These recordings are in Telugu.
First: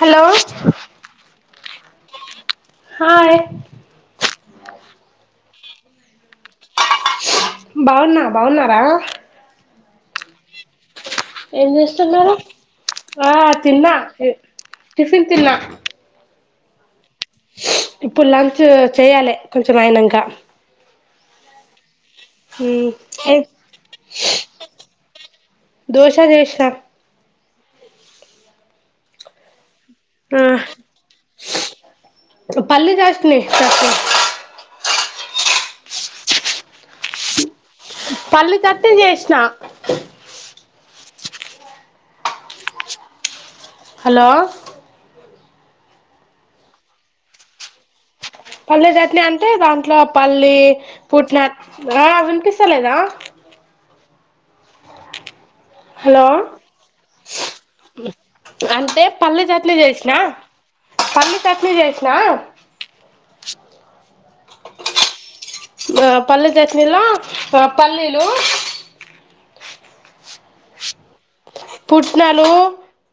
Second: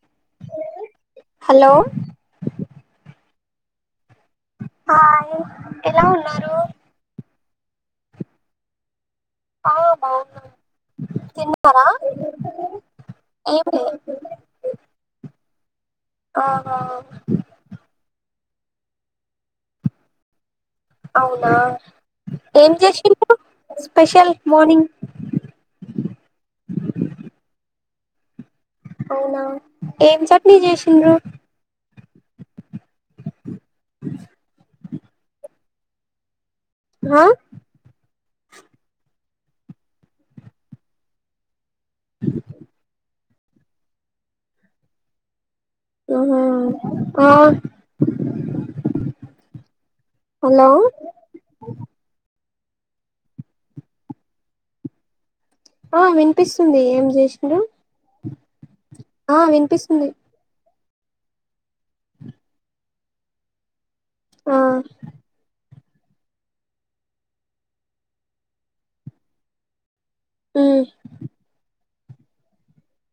హలో హలో హాయ్ హాయ్ ఎలా ఉన్నారు బాగున్నా బాగున్నారా ఆ బాగున్న ఏం చేస్తున్నారు ఆ ఏమి తిన్నా టిఫిన్ తిన్నా ఆహా ఇప్పుడు లంచ్ చేయాలె కొంచెం అయినంకా అవునా ఏం చేసిండ్రు స్పెషల్ మార్నింగ్ దోశ చేసిన అవునా ఏం చట్నీ చేసిండ్రు పల్లి చట్నీ హా పల్లి చట్నీ చేసినా హలో ఉహూ ఆ పల్లి చట్నీ అంటే దాంట్లో పల్లి హలో పుట్నాలు ఆ వినిపిస్త స్తలేదా ఆ హలో వినిపిస్తుంది ఏం చేసిండ్రు అంటే ఆ పల్లి చట్నీ వినిపిస్తుంది చేసినా పల్లి చట్నీ చేసిన ఆ ఆ పల్లె చట్నీలో ఆ పల్లీలు హు పుట్నాలు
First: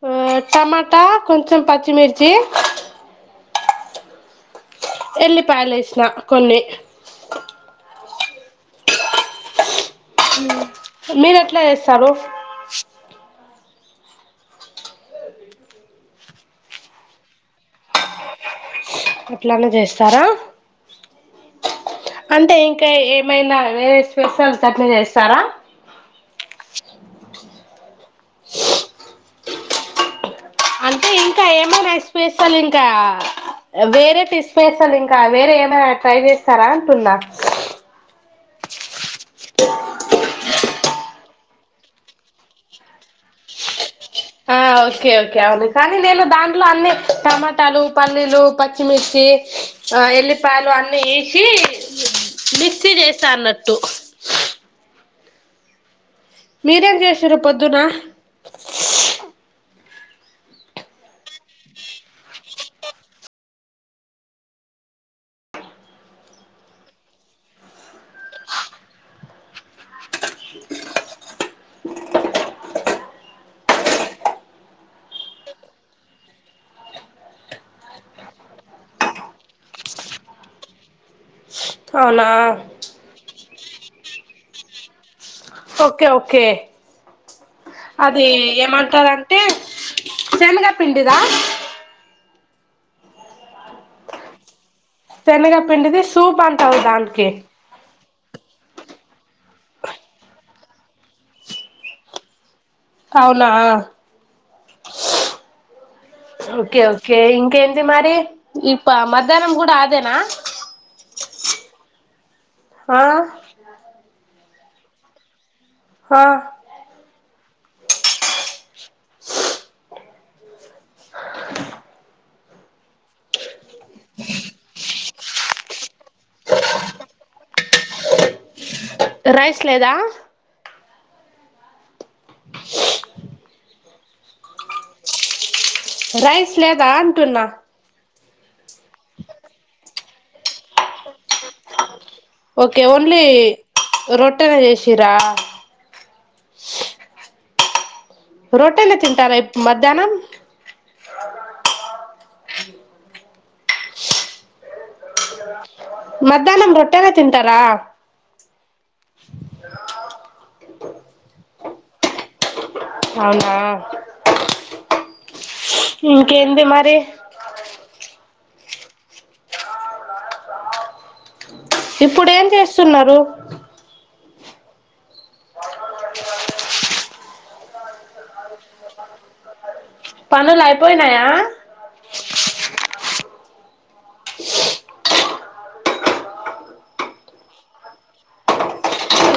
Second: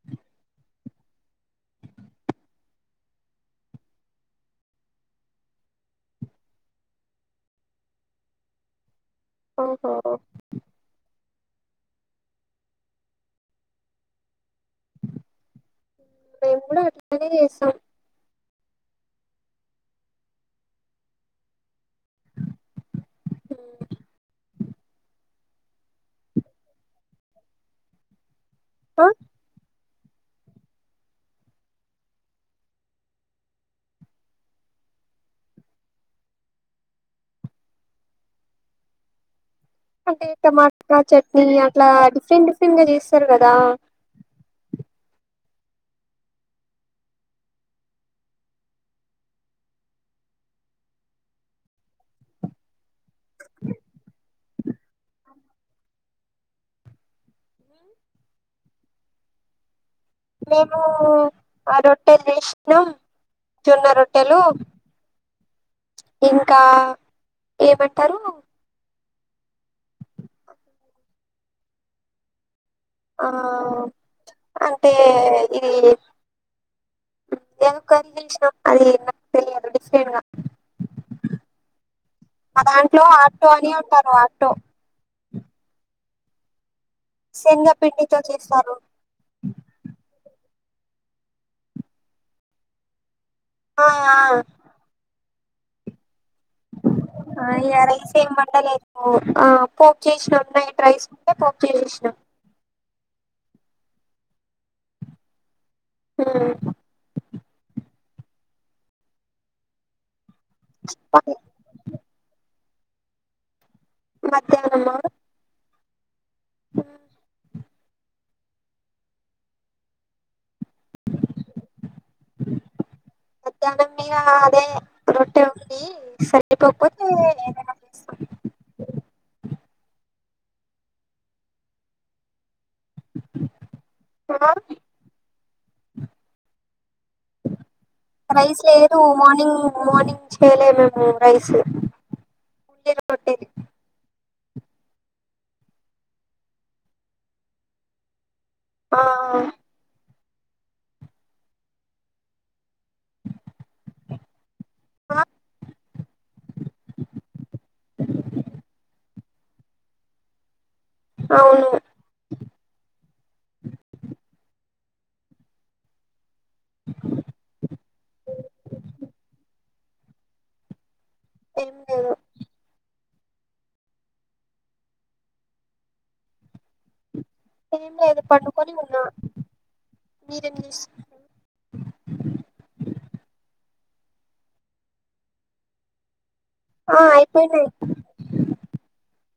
ఊ టమాటా కొంచెం పచ్చిమిర్చి ఎళ్ళిపాయలేసిన కొన్ని ఓహో మీరు ఎట్లా చేస్తారు మేము కూడా అట్లానే చేస్తాం అట్లనే చేస్తారా అంటే ఇంకా ఏమైనా ఉమ్, వేరే స్పెషల్స్ అట్ల చేస్తారా అ అంటే ఇంకా ఏమైనా స్పెషల్ ఇంకా వేరేటి స్పెషల్ ఇంకా వేరే ఏమైనా ట్రై చేస్తారా అంటున్నా అంటే టమాటా చట్నీ అట్లా డిఫరెంట్ డిఫరెంట్ గా చేస్తారు కదా ఆ ఓకే ఓకే అవును కానీ నేను దాంట్లో అన్ని టమాటాలు పల్లీలు పచ్చిమిర్చి ఆ ఎల్లిపాయలు అన్ని వేసి మిక్సీ చేస్తా అన్నట్టు మీరేం చేసిర్రు పొద్దున మేము ఆ రొట్టెలు చేసినాం జొన్న రొట్టెలు ఇంకా ఏమంటరు ఆ అంటే ఇది ఎందులి [unintelligible] చేసినాం అది నాకు తెలియదు డిఫరెంట్గా అవునా కానీ అ [unintelligible] ఆటో ఓకే ఓకే శనగ పిండితో అది చేస్తారు ఏమంటారంటే సేమగా [unintelligible] పిండిదా ఆ ఆ శెనగ పిండిది సూప్ అంటావు దాంకే ఆ ఇగ రైస్ ఏం వండలేదు పోక్ చేసినా నైట్ రైస్ ఉంటే పోక్ చేససినాం అవునా ఉమ్ ఓకే ఓకే ఇం కేంటి మరి ఇప్ప మధ్యాహ్నం కూడా అదేనా అదే ఆ మధ్యానం కూడా హా [unintelligible] [unintelligible] [unintelligible] [inaudible] అే మీరు రాదే [unintelligible] రొట్టే ఉంది సరిపోకపోతే ఏదైనా చేస్తా రైస్ లేదా [inaudible] హలో రైస్ లేదా అంటున్నా రైస్ లేదు మార్నింగ్ మార్నింగ్ చేయలే మేము రైస్ ఓకే ఓన్లీ రోటి పట్టనే [unintelligible] చేసీరా రోటీనే ఆ తింటారా మధ్యాహ్నం [unintelligible] హ మధ్యాహ్నం రొట్టెలే తింటారా అవును అవునా ఇంకేంది మరి ఏం లేదు ఇప్పుడు ఎం చేస్తున్నారు ఏంలేదు పడుకొని ఉన్నా మీరేం పనులు అయిపోనాయ చేస్తున్నారు ఆ అయిపోయినాయి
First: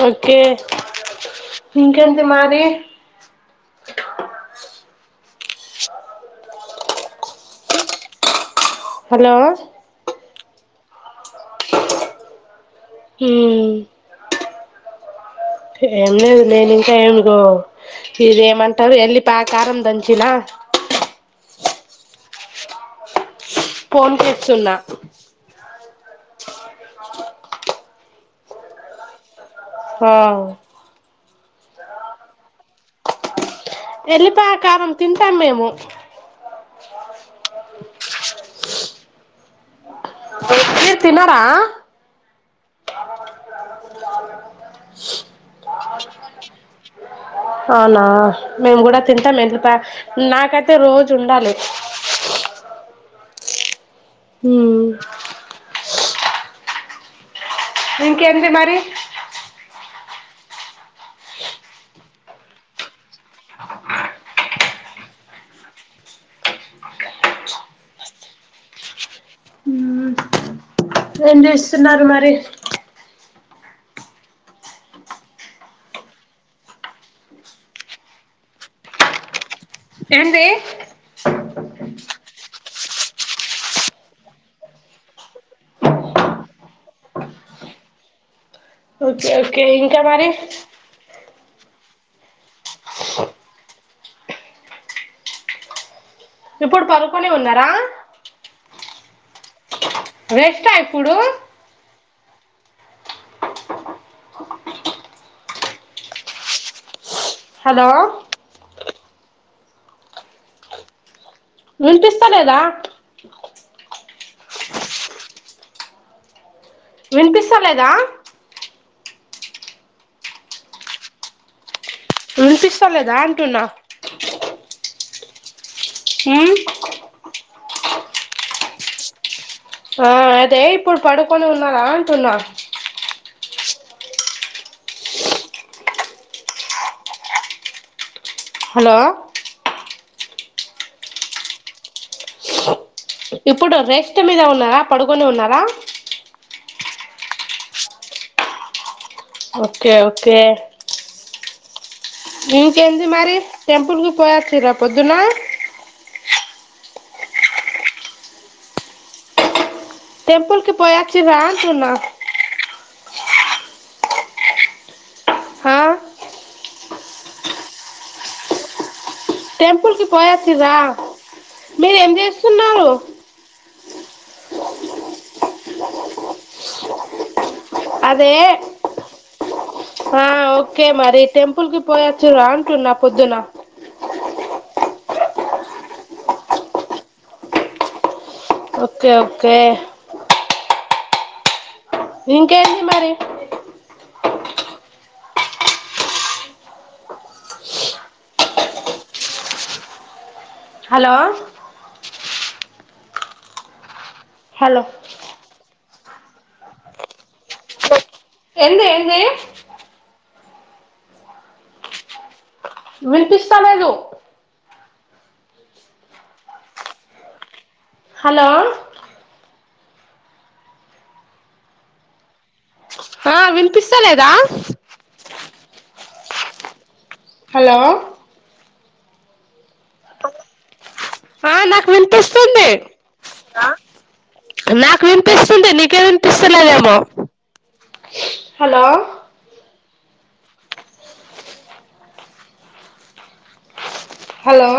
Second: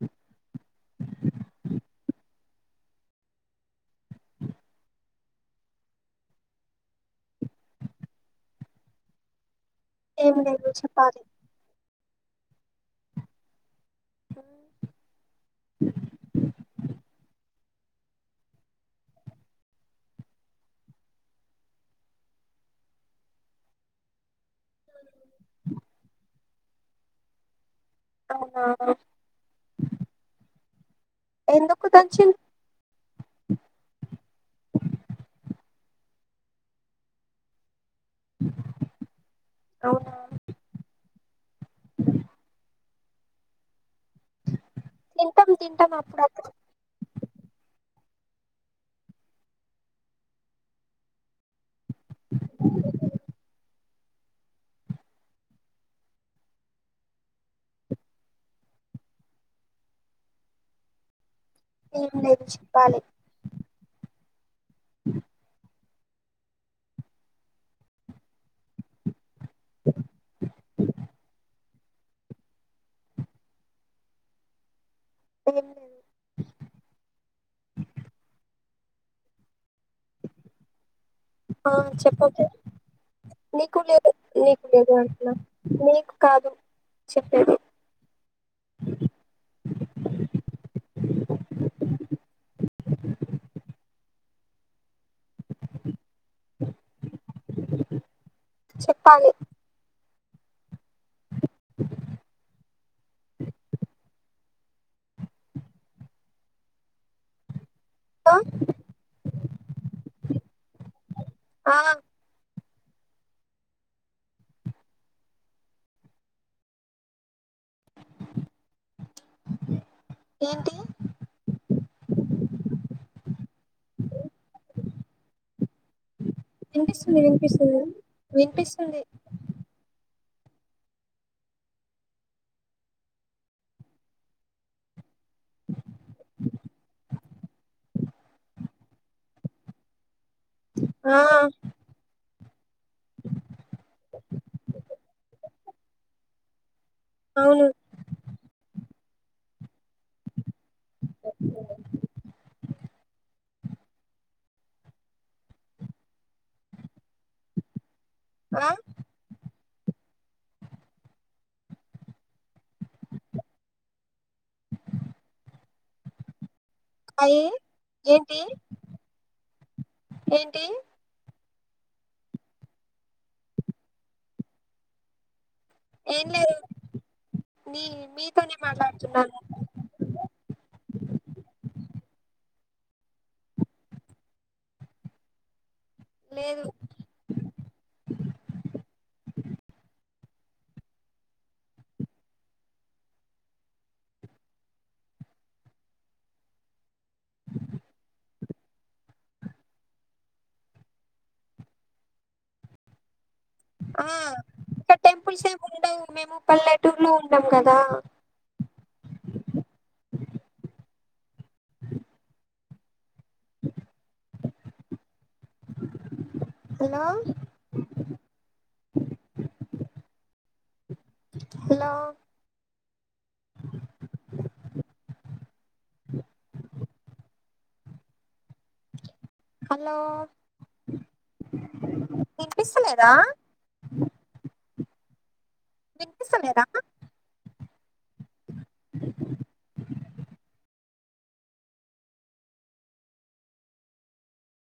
ఒకే ఇంకెంది మారి హలో ఏం లేదు చెప్పాలి హు ఏం లేదు నేను ఇంక ఏంగో ఇదేమంటారు ఎల్లిపాయ కారం దంచిన ఫోన్ కే సున్నా అవునా హ ఎందుకు దంచిల్ ఎల్లిపా కారం తింటాం మేము అవున మీరు తినార [unintelligible] తింటాం తింటాం అప్పుడప్పుడు అవునా మేము కూడ త ఎట్ నాకైతే రోజు ఉండాలి హు ఇంకేంది మరి ఎం లేదు చెప్పాలి ఎం చేస్తున్నారు మరి ఎం లేదు ఏంది ఆ చెప్పకు నీకు లేదు నీకు లేదు అంటున్నా నీకు కాదు చెప్పేది ఒకే ఒకే ఇంకా మరి ఇప్పుడు పడుకొని ఉన్నారా చెప్పాలి రెస్టా ఇప్పుడు హలో ఆ ఆ వినిపిస్త లేద వినిపిస్తా లేదా ఏంటి వినిపిస్తలేదా అంటున్నా ఉమ్ వినిపిస్తుంది వినిపిస్తుంది వినిపిస్తుంది ఆ అదే ఇప్పుడు పడుకొని ఉన్నారా అంటున్నా హలో ఆ ఇప్పుడు రెస్ట్ మీద ఉన్నారా పడుకొని ఉన్నారా అవును ఓకే ఓకే [inaudible] ఇంకేంది మరి టెంపుల్కి పోయాచ్చిరా పొద్దున ఆ టెంపుల్కి పోయాచ్చిరా అంటున్న హా సాయి ఏంటి టెంపుల్ కి ఏంటి పోయాచిరా మీరు ఏమి చేస్తున్నారు ఏం లేదు నీ అదే మీతోనే మాట్లాడుతున్నాను ఆ ఓకే మరి టెంపుల్ కి పోయా పోయచీరా అంటున్నా పొద్దున లేదు ఓకే ఓకే ఇంకేంటి మరి హలో ఆ హలో ఇక్కడ టెంపుల్స్ ఏమి ఉండవు మేము పల్లెటూరులో ఉంటాం గదా ఎందే ఎందే [inaudible] వినిపిస్తా లేదు హలో హలో హలో హా వినిపిస్తలేదా హలో హలో ఆ నాకు వినిపిస్తుంది వినిపిస్తలేదా ఆ నాకు వినిపిస్ వినిపిస్తుంది గదా హలో హలో